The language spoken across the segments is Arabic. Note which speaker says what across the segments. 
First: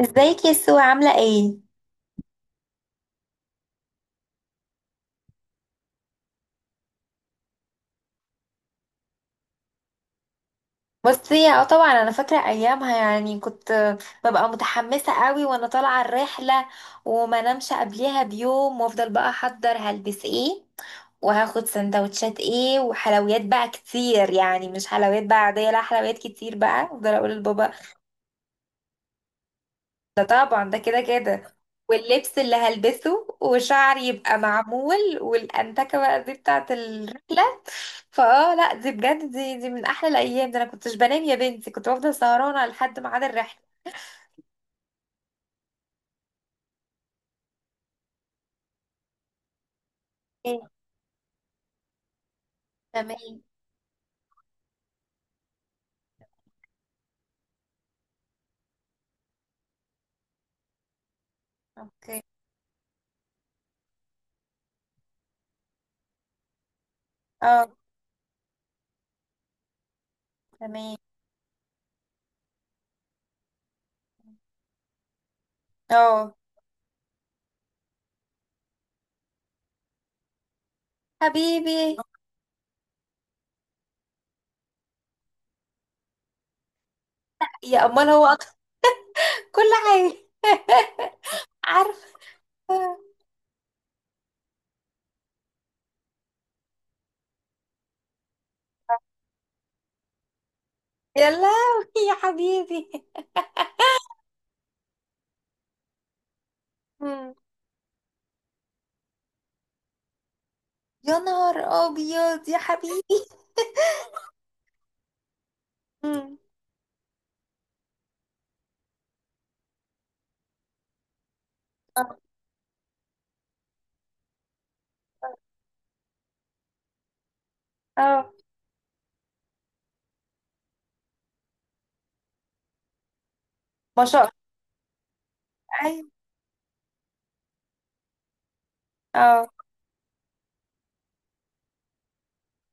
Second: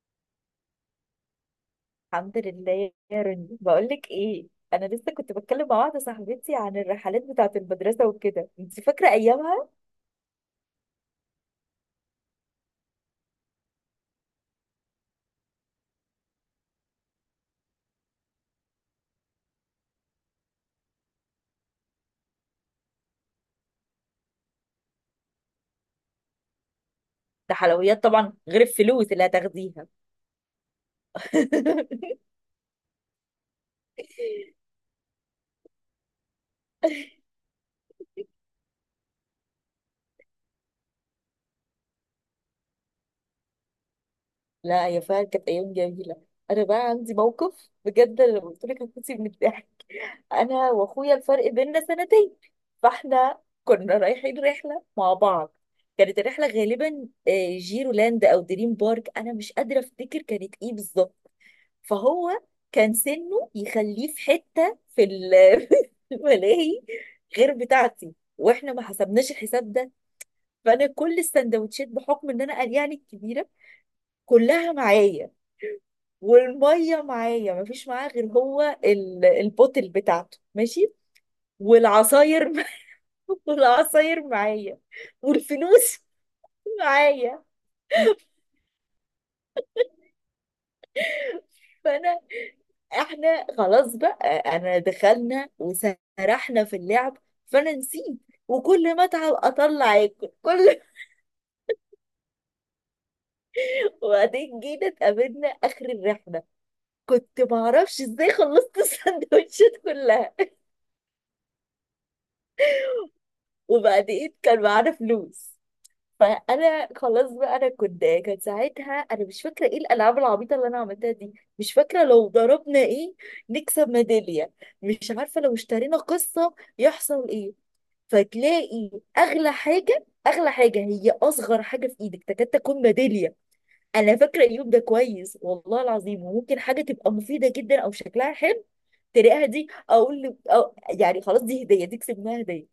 Speaker 1: ازيك يا سو، عاملة ايه؟
Speaker 2: الحمد لله يا رني، بقول لك ايه. انا لسه كنت بتكلم مع واحده صاحبتي عن الرحلات بتاعه المدرسه وكده، انت فاكره ايامها؟
Speaker 1: بصي، اه طبعا انا فاكرة ايامها. يعني كنت ببقى متحمسة قوي وانا طالعة الرحلة، وما نمش قبلها بيوم، وافضل بقى احضر هلبس ايه وهاخد سندوتشات ايه وحلويات بقى كتير. يعني مش حلويات بقى عادية، لا حلويات كتير بقى، افضل اقول
Speaker 2: ده
Speaker 1: لبابا.
Speaker 2: حلويات طبعا غير الفلوس اللي هتاخديها.
Speaker 1: ده طبعا ده كده كده. واللبس اللي هلبسه وشعري يبقى معمول، والأنتكة بقى دي بتاعت الرحلة. فاه، لا دي بجد، دي من أحلى الأيام. ده أنا كنتش بنام يا بنتي، كنت بفضل سهرانة لحد ميعاد الرحلة.
Speaker 2: لا يا، فعلا كانت ايام جميله. انا بقى عندي موقف بجد، أنا لو قلت لك هتموتي من الضحك. انا
Speaker 1: ايه.
Speaker 2: واخويا الفرق بيننا سنتين، فاحنا
Speaker 1: تمام.
Speaker 2: كنا رايحين رحله مع بعض. كانت الرحله غالبا جيرولاند او دريم بارك، انا مش قادره افتكر كانت ايه بالظبط.
Speaker 1: اوكي.
Speaker 2: فهو كان سنه يخليه في حتة في الملاهي غير
Speaker 1: اه.
Speaker 2: بتاعتي، واحنا ما حسبناش الحساب ده. فانا
Speaker 1: تمام.
Speaker 2: كل السندوتشات بحكم ان انا قلياني الكبيره كلها معايا،
Speaker 1: اه.
Speaker 2: والميه معايا، ما فيش معاه غير هو البوتل بتاعته ماشي،
Speaker 1: حبيبي.
Speaker 2: والعصاير والعصاير معايا، والفلوس معايا.
Speaker 1: يا أمال هو أطفال. كل حاجة. عارفة.
Speaker 2: فانا احنا خلاص بقى، انا دخلنا وسرحنا في اللعب، فانا نسيت، وكل ما اتعب اطلع اكل كل.
Speaker 1: يا لهوي. يا حبيبي.
Speaker 2: وبعدين جينا اتقابلنا اخر الرحله،
Speaker 1: مم.
Speaker 2: كنت معرفش ازاي خلصت السندوتشات كلها.
Speaker 1: يا نهار أبيض يا حبيبي.
Speaker 2: وبعدين كان معانا فلوس،
Speaker 1: مم.
Speaker 2: فانا خلاص بقى، انا كنت، كان ساعتها، انا مش فاكره ايه الالعاب العبيطه اللي انا عملتها دي، مش فاكره
Speaker 1: اه.
Speaker 2: لو ضربنا ايه نكسب ميداليه، مش عارفه لو اشترينا قصه يحصل ايه.
Speaker 1: اه.
Speaker 2: فتلاقي اغلى حاجه، اغلى حاجه هي اصغر حاجه في ايدك تكاد تكون ميداليه.
Speaker 1: ما
Speaker 2: انا
Speaker 1: شاء الله.
Speaker 2: فاكره اليوم ده كويس والله
Speaker 1: أيوة.
Speaker 2: العظيم، وممكن حاجه تبقى مفيده جدا او شكلها حلو تلاقيها،
Speaker 1: اه.
Speaker 2: دي اقول له أو يعني خلاص، دي هديه، دي كسبناها هديه.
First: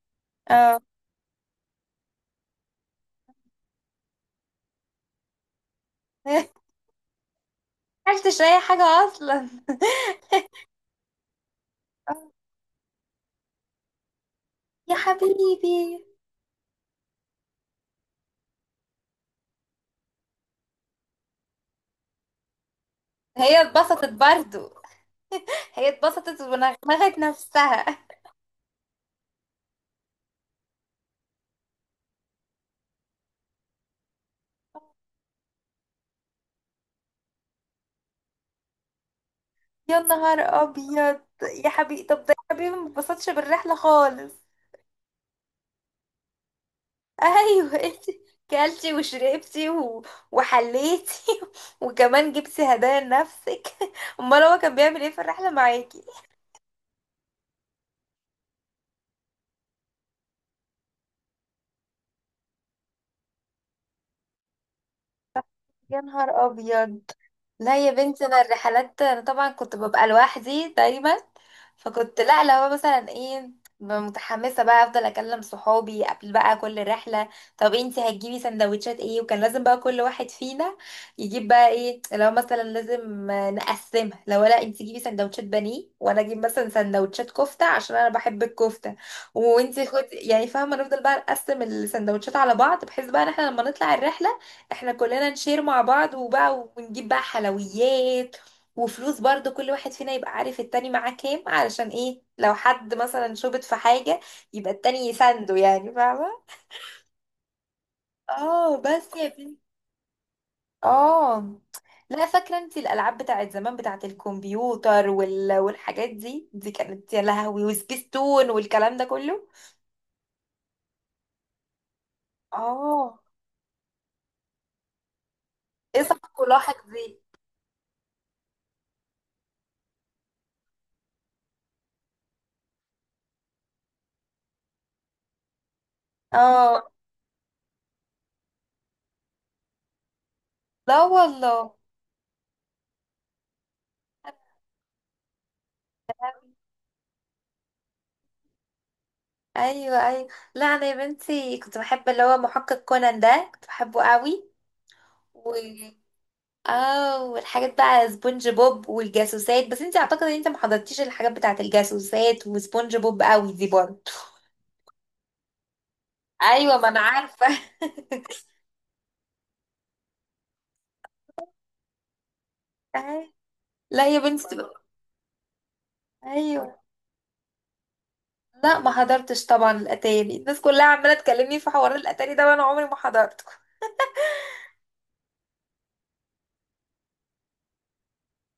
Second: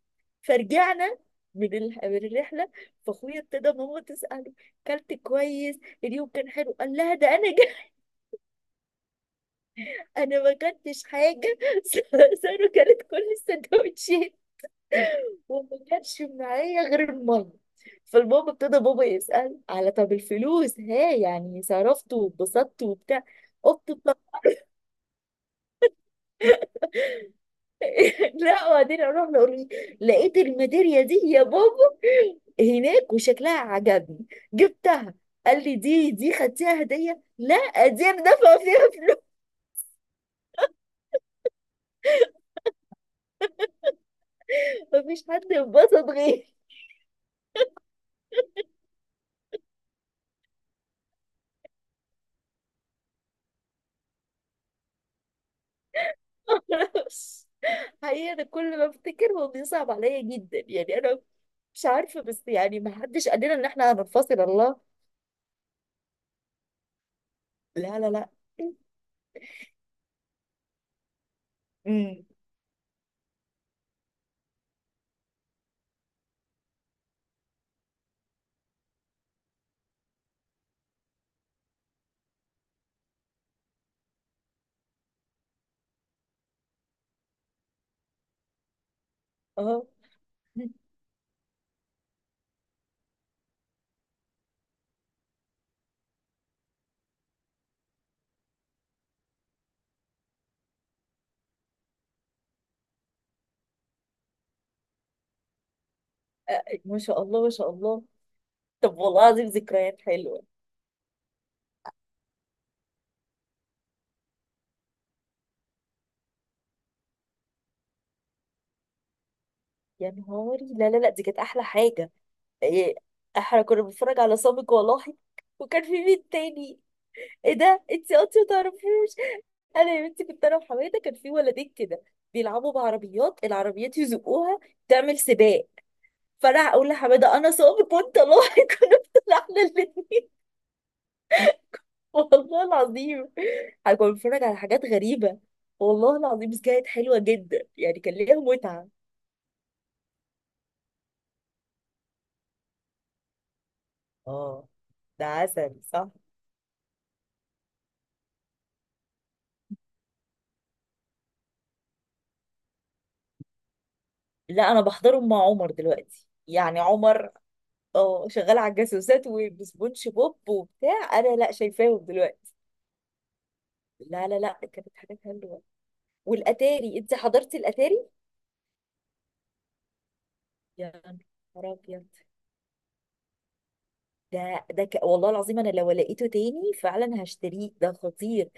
Speaker 1: اه.
Speaker 2: فرجعنا من الرحله. فاخويا ابتدى ماما تساله، كلت كويس؟ اليوم كان حلو؟ قال لها، ده انا جا
Speaker 1: عرفتش اي حاجة اصلا.
Speaker 2: انا ما كلتش حاجه.
Speaker 1: آه،.
Speaker 2: ساره كلت كل السندوتشات،
Speaker 1: يا
Speaker 2: وما
Speaker 1: حبيبي.
Speaker 2: كانش معايا غير المية. فالبابا ابتدى بابا يسأل على، طب الفلوس ها، يعني صرفت واتبسطت وبتاع.
Speaker 1: هي
Speaker 2: قلت،
Speaker 1: اتبسطت
Speaker 2: طب
Speaker 1: برضو. هي اتبسطت ونغمغت نفسها.
Speaker 2: لا، وبعدين اروح له، لقيت الميدالية دي يا بابا هناك وشكلها عجبني، جبتها. قال لي، دي خدتيها هدية؟ لا، دي انا دافعة فيها فلوس.
Speaker 1: يا نهار ابيض يا حبيبي. طب ده يا حبيبي ما اتبسطش بالرحلة خالص.
Speaker 2: مفيش حد انبسط غيري.
Speaker 1: ايوه. انت كلتي وشربتي وحليتي. وكمان جبتي هدايا لنفسك. امال هو كان بيعمل ايه في الرحلة معاكي؟
Speaker 2: معرفش. حقيقة أنا كل ما أفتكر هو بيصعب عليا جدا، يعني أنا مش عارفة، بس يعني ما حدش قال لنا إن إحنا هننفصل الله.
Speaker 1: يا نهار ابيض. لا يا
Speaker 2: لا لا
Speaker 1: بنتي،
Speaker 2: لا.
Speaker 1: انا الرحلات انا طبعا كنت ببقى لوحدي دايما. فكنت،
Speaker 2: امم
Speaker 1: لا لو هو مثلا ايه، ببقى متحمسه بقى، افضل اكلم صحابي قبل بقى كل رحله. طب انتي هتجيبي سندوتشات ايه؟ وكان لازم بقى كل واحد فينا يجيب بقى ايه، لو مثلا لازم نقسمها. لو لا، انتي جيبي سندوتشات بانيه وانا اجيب مثلا سندوتشات كفته عشان انا بحب الكفته،
Speaker 2: اه.
Speaker 1: وانتي خدي، يعني فاهمه. نفضل بقى نقسم السندوتشات على بعض، بحيث بقى ان احنا لما نطلع الرحله احنا كلنا نشير مع بعض، وبقى ونجيب بقى حلويات وفلوس برضو. كل واحد فينا يبقى عارف التاني معاه كام، علشان ايه؟ لو حد مثلا شبط في حاجة يبقى التاني يسنده. يعني فاهمة.
Speaker 2: آه، ما شاء الله ما شاء الله.
Speaker 1: اه
Speaker 2: طب
Speaker 1: بس يا
Speaker 2: والله العظيم،
Speaker 1: بنتي.
Speaker 2: ذكريات حلوة.
Speaker 1: اه، لا فاكرة انت الألعاب بتاعت زمان، بتاعت الكمبيوتر والحاجات دي كانت يا لهوي، وسبيستون والكلام ده كله.
Speaker 2: يا نهاري، لا لا لا، دي كانت أحلى حاجة. إيه،
Speaker 1: اه،
Speaker 2: احنا كنا بنتفرج على سابق ولاحق، وكان في
Speaker 1: ايه صح
Speaker 2: مين
Speaker 1: كلاحك
Speaker 2: تاني؟
Speaker 1: دي.
Speaker 2: ايه ده، انت اصلا متعرفوش؟ انا يا بنتي كنت انا وحماده، كان في ولدين كده بيلعبوا بعربيات، العربيات يزقوها، تعمل سباق. فانا اقول
Speaker 1: اه.
Speaker 2: لحماده، انا سابق وانت لاحق. كنا طلعنا.
Speaker 1: لا والله.
Speaker 2: والله العظيم، انا كنت بتفرج على حاجات غريبة والله العظيم، بس كانت حلوة جدا، يعني كان ليها متعة.
Speaker 1: ايوه ايوه. لا انا يا بنتي كنت بحب اللي هو محقق كونان ده، كنت بحبه قوي.
Speaker 2: اه، ده
Speaker 1: و
Speaker 2: عسل صح.
Speaker 1: اه والحاجات بقى سبونج بوب والجاسوسات، بس انت اعتقد ان انت ما حضرتيش الحاجات بتاعت الجاسوسات وسبونج بوب قوي دي برضه.
Speaker 2: لا انا بحضرهم مع عمر دلوقتي،
Speaker 1: ايوه،
Speaker 2: يعني
Speaker 1: ما انا
Speaker 2: عمر
Speaker 1: عارفه.
Speaker 2: اه شغال على الجاسوسات وبسبونج بوب وبتاع، انا لا شايفاهم دلوقتي.
Speaker 1: أي- لا يا
Speaker 2: لا لا لا
Speaker 1: بنتي بقى-
Speaker 2: كانت حاجات حلوة.
Speaker 1: ايوه،
Speaker 2: والاتاري، انت حضرتي الاتاري؟
Speaker 1: لا ما حضرتش طبعا الاتاري. الناس كلها
Speaker 2: يا
Speaker 1: عماله تكلمني في
Speaker 2: نهار
Speaker 1: حوار
Speaker 2: ابيض،
Speaker 1: الاتاري ده وانا عمري ما حضرته.
Speaker 2: ده والله العظيم انا لو لقيته تاني فعلا هشتريه، ده خطير.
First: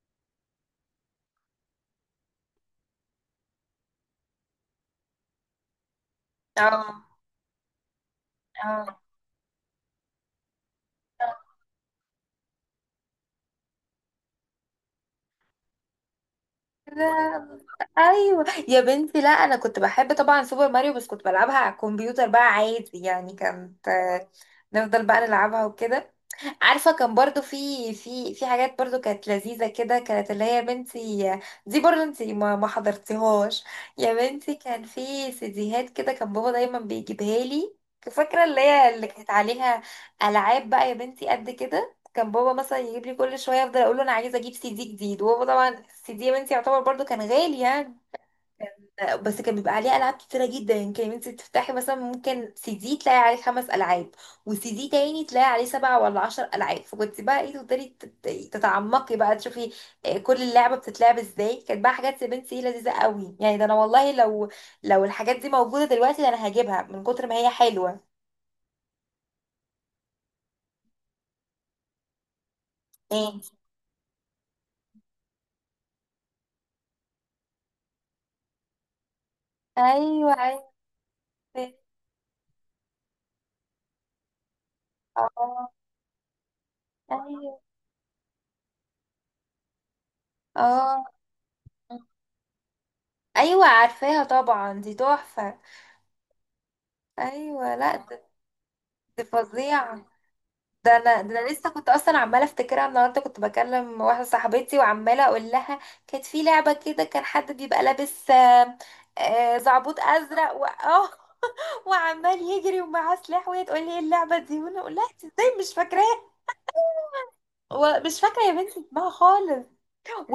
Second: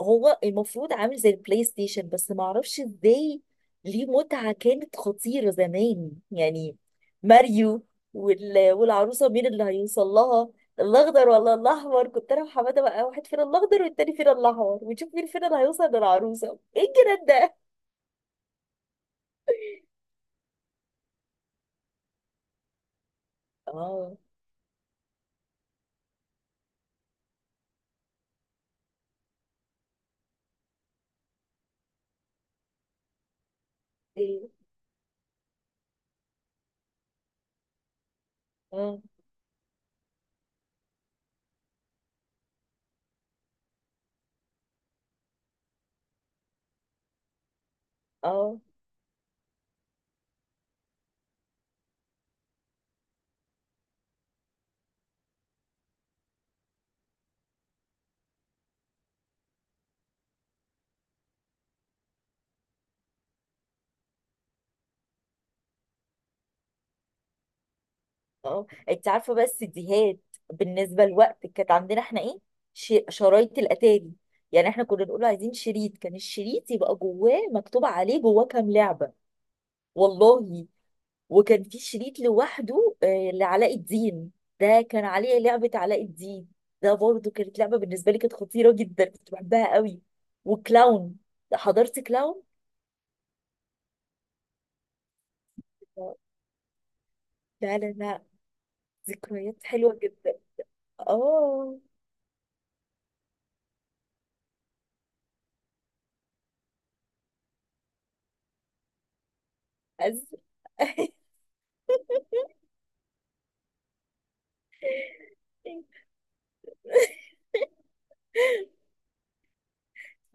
Speaker 2: هو المفروض عامل زي البلاي ستيشن، بس ما اعرفش ازاي، ليه متعة كانت خطيرة زمان يعني.
Speaker 1: اه.
Speaker 2: ماريو
Speaker 1: اه.
Speaker 2: والعروسة مين اللي هيوصل لها، الاخضر ولا الاحمر؟ كنت انا وحماده بقى، واحد فينا الاخضر والتاني فينا الاحمر، ونشوف مين فينا اللي هيوصل للعروسه. ايه الجنان
Speaker 1: لا.
Speaker 2: ده.
Speaker 1: ايوه يا بنتي، لا انا كنت بحب طبعا سوبر ماريو، بس كنت بلعبها على الكمبيوتر بقى عادي، يعني كانت
Speaker 2: اه.
Speaker 1: نفضل بقى نلعبها وكده. عارفه، كان برضو في حاجات برضو كانت لذيذه كده، كانت اللي هي يا بنتي دي برضو انت ما حضرتيهاش. يا
Speaker 2: ايه.
Speaker 1: بنتي كان في سيديهات كده، كان بابا دايما بيجيبها لي. فاكره
Speaker 2: اه
Speaker 1: اللي كانت عليها العاب. بقى يا بنتي قد كده كان بابا مثلا يجيب لي كل شويه، افضل اقول له انا عايزه اجيب سي دي جديد، وهو طبعا السي دي يا بنتي يعتبر برضو كان غالي يعني.
Speaker 2: اه
Speaker 1: بس كان بيبقى عليه العاب كتيره جدا. يعني كان انت تفتحي مثلا ممكن سي دي تلاقي عليه 5 العاب، وسي دي تاني تلاقي عليه 7 ولا 10 العاب، فكنت بقى ايه، تقدري تتعمقي بقى تشوفي كل اللعبه بتتلعب ازاي. كانت بقى حاجات يا بنتي إيه، لذيذه قوي يعني. ده انا والله لو الحاجات دي موجوده دلوقتي، ده انا هجيبها من كتر ما هي حلوه.
Speaker 2: اه. انت عارفه بس ديهات بالنسبه لوقت، كانت عندنا احنا ايه،
Speaker 1: ايه.
Speaker 2: شرايط الاتاري. يعني احنا كنا نقول عايزين شريط، كان الشريط يبقى جواه مكتوب عليه جواه كام لعبه.
Speaker 1: ايوه عارفه.
Speaker 2: والله. وكان في شريط لوحده لعلاء الدين، ده كان عليه
Speaker 1: اه.
Speaker 2: لعبه علاء الدين. ده برضه
Speaker 1: ايوه.
Speaker 2: كانت لعبه بالنسبه لي كانت خطيره جدا، كنت بحبها قوي.
Speaker 1: اه.
Speaker 2: وكلاون، حضرت كلاون.
Speaker 1: ايوه عارفاها طبعا، دي تحفه. ايوه،
Speaker 2: لا لا
Speaker 1: لا دي
Speaker 2: لا،
Speaker 1: دي
Speaker 2: ذكريات حلوه
Speaker 1: فظيعه.
Speaker 2: جدا.
Speaker 1: ده انا لسه
Speaker 2: اه
Speaker 1: كنت اصلا عماله افتكرها النهارده، كنت بكلم واحده صاحبتي وعماله اقول لها كانت في لعبه كده كان حد بيبقى لابس زعبوط
Speaker 2: أز...
Speaker 1: ازرق و... اه وعمال يجري ومعاه سلاح. وهي تقول لي ايه اللعبه دي وانا اقول لها "إنت ازاي مش فاكراها. ومش فاكره يا بنتي اسمها خالص.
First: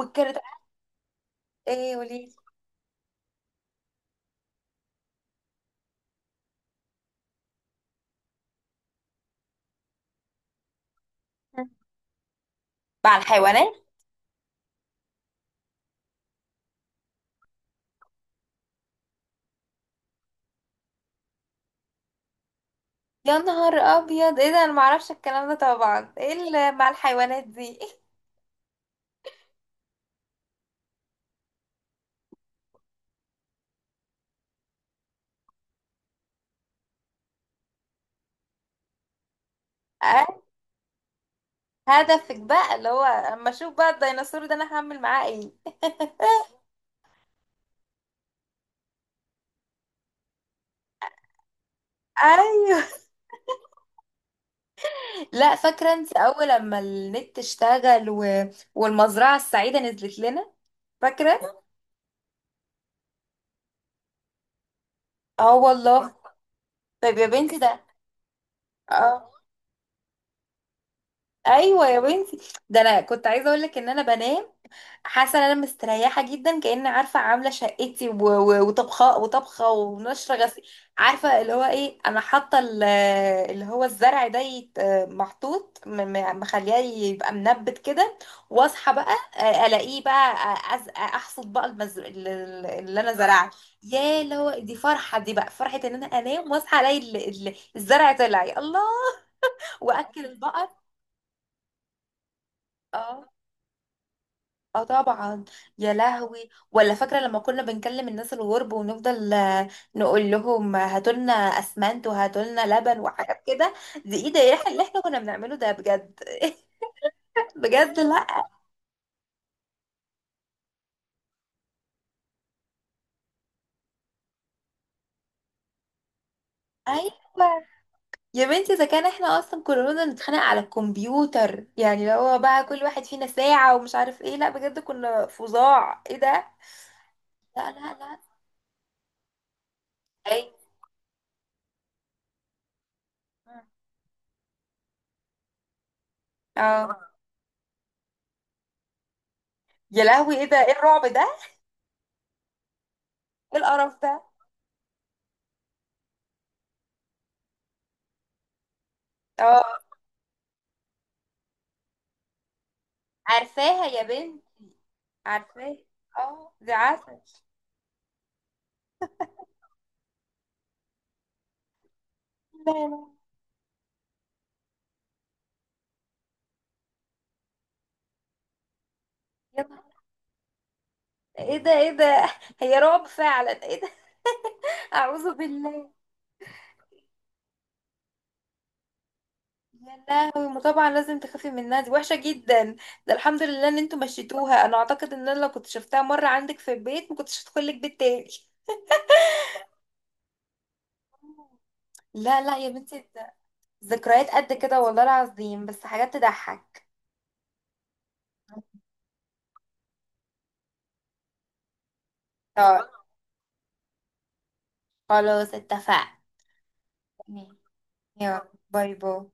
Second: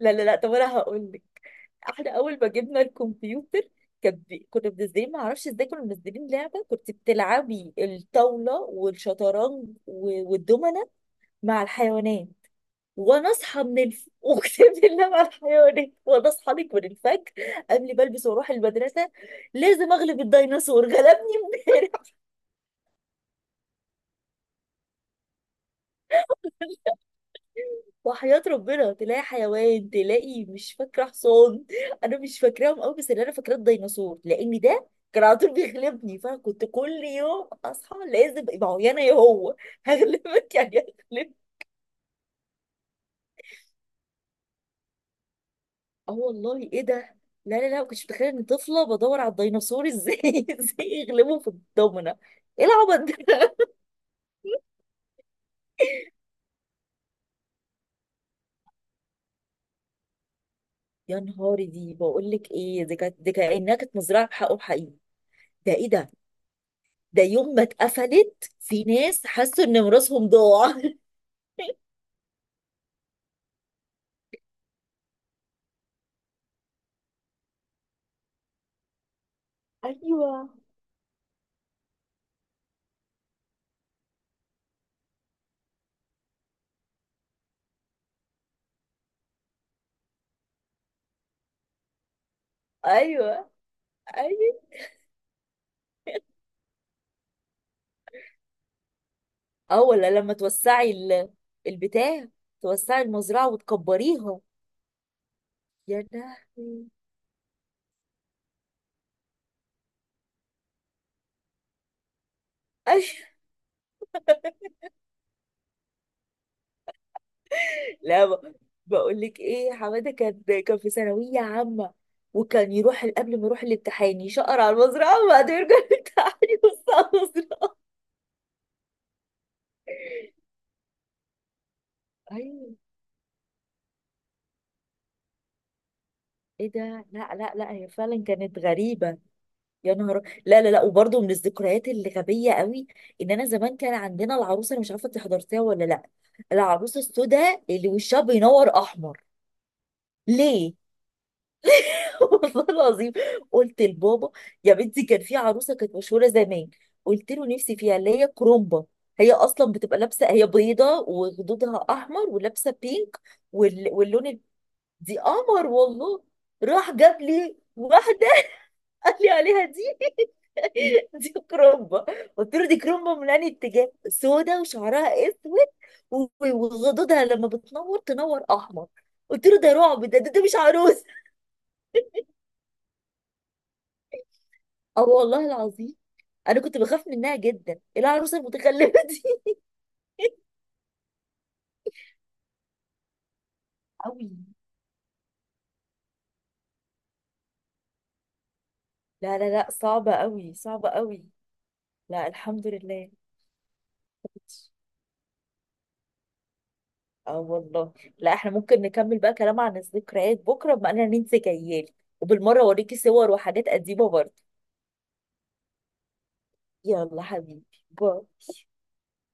Speaker 2: لا لا لا، طب انا هقول لك.
Speaker 1: ايه
Speaker 2: احنا
Speaker 1: وليه؟
Speaker 2: اول ما جبنا الكمبيوتر، كان كنا منزلين ما اعرفش ازاي، كنا منزلين لعبه كنت بتلعبي الطاوله والشطرنج والدومنه مع الحيوانات.
Speaker 1: مع
Speaker 2: وانا اصحى
Speaker 1: الحيوانات.
Speaker 2: من اقسم بالله، مع الحيوانات، وانا اصحى لك من الفجر قبل ما البس واروح المدرسه، لازم اغلب الديناصور. غلبني امبارح.
Speaker 1: يا نهار ابيض، ايه ده؟ انا معرفش الكلام ده طبعا، ايه اللي مع الحيوانات دي؟
Speaker 2: وحياة ربنا تلاقي حيوان، تلاقي مش فاكرة حصان، أنا مش فاكراهم أوي بس اللي أنا فاكراه الديناصور، لأن ده كان على طول بيغلبني، فأنا كنت كل يوم أصحى، لازم، ما هو يا أنا يا هو،
Speaker 1: آه،.
Speaker 2: هغلبك يعني، هغلبك.
Speaker 1: هدفك بقى اللي هو اما اشوف بقى الديناصور، ده انا هعمل معاه ايه؟
Speaker 2: أه والله إيه ده. لا لا لا، ما كنتش متخيلة إن طفلة بدور على الديناصور إزاي إزاي يغلبه في الضمنة. إيه
Speaker 1: ايوه.
Speaker 2: العبط ده.
Speaker 1: لا فاكره انت اول لما النت اشتغل والمزرعه السعيده نزلت لنا.
Speaker 2: يا
Speaker 1: فاكره.
Speaker 2: نهاري، دي بقول لك إيه، دي كانت دي كأنها كانت مزرعة بحقهم حقيقي.
Speaker 1: اه
Speaker 2: ده إيه ده.
Speaker 1: والله. طيب
Speaker 2: ده
Speaker 1: يا
Speaker 2: يوم
Speaker 1: بنتي
Speaker 2: ما
Speaker 1: ده.
Speaker 2: اتقفلت في ناس
Speaker 1: اه.
Speaker 2: حسوا ان ميراثهم ضاع.
Speaker 1: ايوه يا بنتي، ده انا كنت عايزه اقول لك ان انا بنام حاسه ان انا مستريحه جدا، كأن عارفه عامله شقتي وطبخه
Speaker 2: ايوه
Speaker 1: ونشره غسيل. عارفه اللي هو ايه، انا حاطه اللي هو الزرع ده محطوط، مخليه يبقى منبت كده. واصحى بقى الاقيه بقى، احصد بقى اللي انا زرعه.
Speaker 2: ايوه
Speaker 1: يا اللي
Speaker 2: ايوه.
Speaker 1: هو دي فرحه، دي بقى فرحه ان انا انام واصحى الاقي الزرع طلع، يا الله.
Speaker 2: اه ولا
Speaker 1: واكل
Speaker 2: لما
Speaker 1: البقر.
Speaker 2: توسعي البتاع، توسعي
Speaker 1: اه.
Speaker 2: المزرعه وتكبريها.
Speaker 1: اه طبعا. يا
Speaker 2: يا
Speaker 1: لهوي،
Speaker 2: لهوي.
Speaker 1: ولا فاكره لما كنا بنكلم الناس الغرب ونفضل نقول لهم هاتولنا اسمنت وهاتولنا لبن
Speaker 2: أش-
Speaker 1: وحاجات كده. دي ايه ده، احنا اللي احنا كنا بنعمله ده بجد؟ بجد،
Speaker 2: لا
Speaker 1: لا.
Speaker 2: بقول لك ايه، حماده كان في ثانويه عامه، وكان يروح قبل ما يروح الامتحان يشقر على المزرعه وبعدين يرجع، الامتحان يبص على
Speaker 1: ايوه
Speaker 2: المزرعه.
Speaker 1: يا بنتي، اذا كان احنا اصلا كلنا نتخانق على الكمبيوتر، يعني لو هو بقى
Speaker 2: ايوه.
Speaker 1: كل واحد فينا ساعه ومش عارف ايه، لا بجد كنا فظاع. ايه ده.
Speaker 2: ايه ده، لا لا
Speaker 1: لا
Speaker 2: لا، هي
Speaker 1: لا لا.
Speaker 2: فعلا كانت غريبه. يا نهار،
Speaker 1: اي.
Speaker 2: لا لا لا، وبرضه من الذكريات اللي غبيه قوي، ان انا زمان كان عندنا العروسه، انا مش عارفه انت حضرتيها ولا لا، العروسه
Speaker 1: اه.
Speaker 2: السوداء اللي وشها بينور احمر.
Speaker 1: يا لهوي، ايه ده؟ ايه
Speaker 2: ليه؟
Speaker 1: الرعب ده؟
Speaker 2: والله العظيم
Speaker 1: ايه
Speaker 2: قلت
Speaker 1: القرف ده؟
Speaker 2: لبابا، يا بنتي كان في عروسه كانت مشهوره زمان، قلت له نفسي فيها، اللي هي كرومبا، هي
Speaker 1: اه
Speaker 2: اصلا بتبقى لابسه، هي بيضه وخدودها احمر ولابسه بينك،
Speaker 1: عارفاها يا
Speaker 2: واللون
Speaker 1: بنتي.
Speaker 2: دي قمر
Speaker 1: عارفاه.
Speaker 2: والله.
Speaker 1: اه ده
Speaker 2: راح
Speaker 1: عسل.
Speaker 2: جاب لي واحده، قال لي عليها دي دي كرومبا. قلت له،
Speaker 1: لا
Speaker 2: دي
Speaker 1: لا.
Speaker 2: كرومبا من انهي اتجاه، سودا وشعرها اسود وغدودها لما بتنور تنور احمر. قلت له
Speaker 1: يا
Speaker 2: ده
Speaker 1: نهار-
Speaker 2: رعب، ده، ده مش عروسه.
Speaker 1: ايه ده؟ ايه ده؟ هي رعب فعلا. ايه ده؟
Speaker 2: اه
Speaker 1: اعوذ
Speaker 2: والله
Speaker 1: بالله.
Speaker 2: العظيم انا كنت بخاف منها جدا، إيه العروسه المتخلفه دي.
Speaker 1: يا لهوي، ما طبعا لازم تخافي منها، دي وحشه جدا. ده الحمد لله ان انتوا
Speaker 2: قوي،
Speaker 1: مشيتوها. انا اعتقد ان انا لو كنت شفتها مره عندك في البيت، ما كنتش هدخل لك بيت تاني.
Speaker 2: لا لا لا، صعبه قوي صعبه قوي. لا
Speaker 1: لا لا
Speaker 2: الحمد
Speaker 1: يا بنتي،
Speaker 2: لله.
Speaker 1: ده ذكريات قد كده، والله العظيم، بس حاجات تضحك.
Speaker 2: اه والله. لا احنا ممكن نكمل بقى كلام عن الذكريات بكره، بما اننا ننسى جيالي، وبالمره
Speaker 1: طيب
Speaker 2: اوريكي صور وحاجات قديمه برضه.
Speaker 1: خلاص اتفقنا.
Speaker 2: يلا حبيبي، باي.
Speaker 1: يلا باي باي.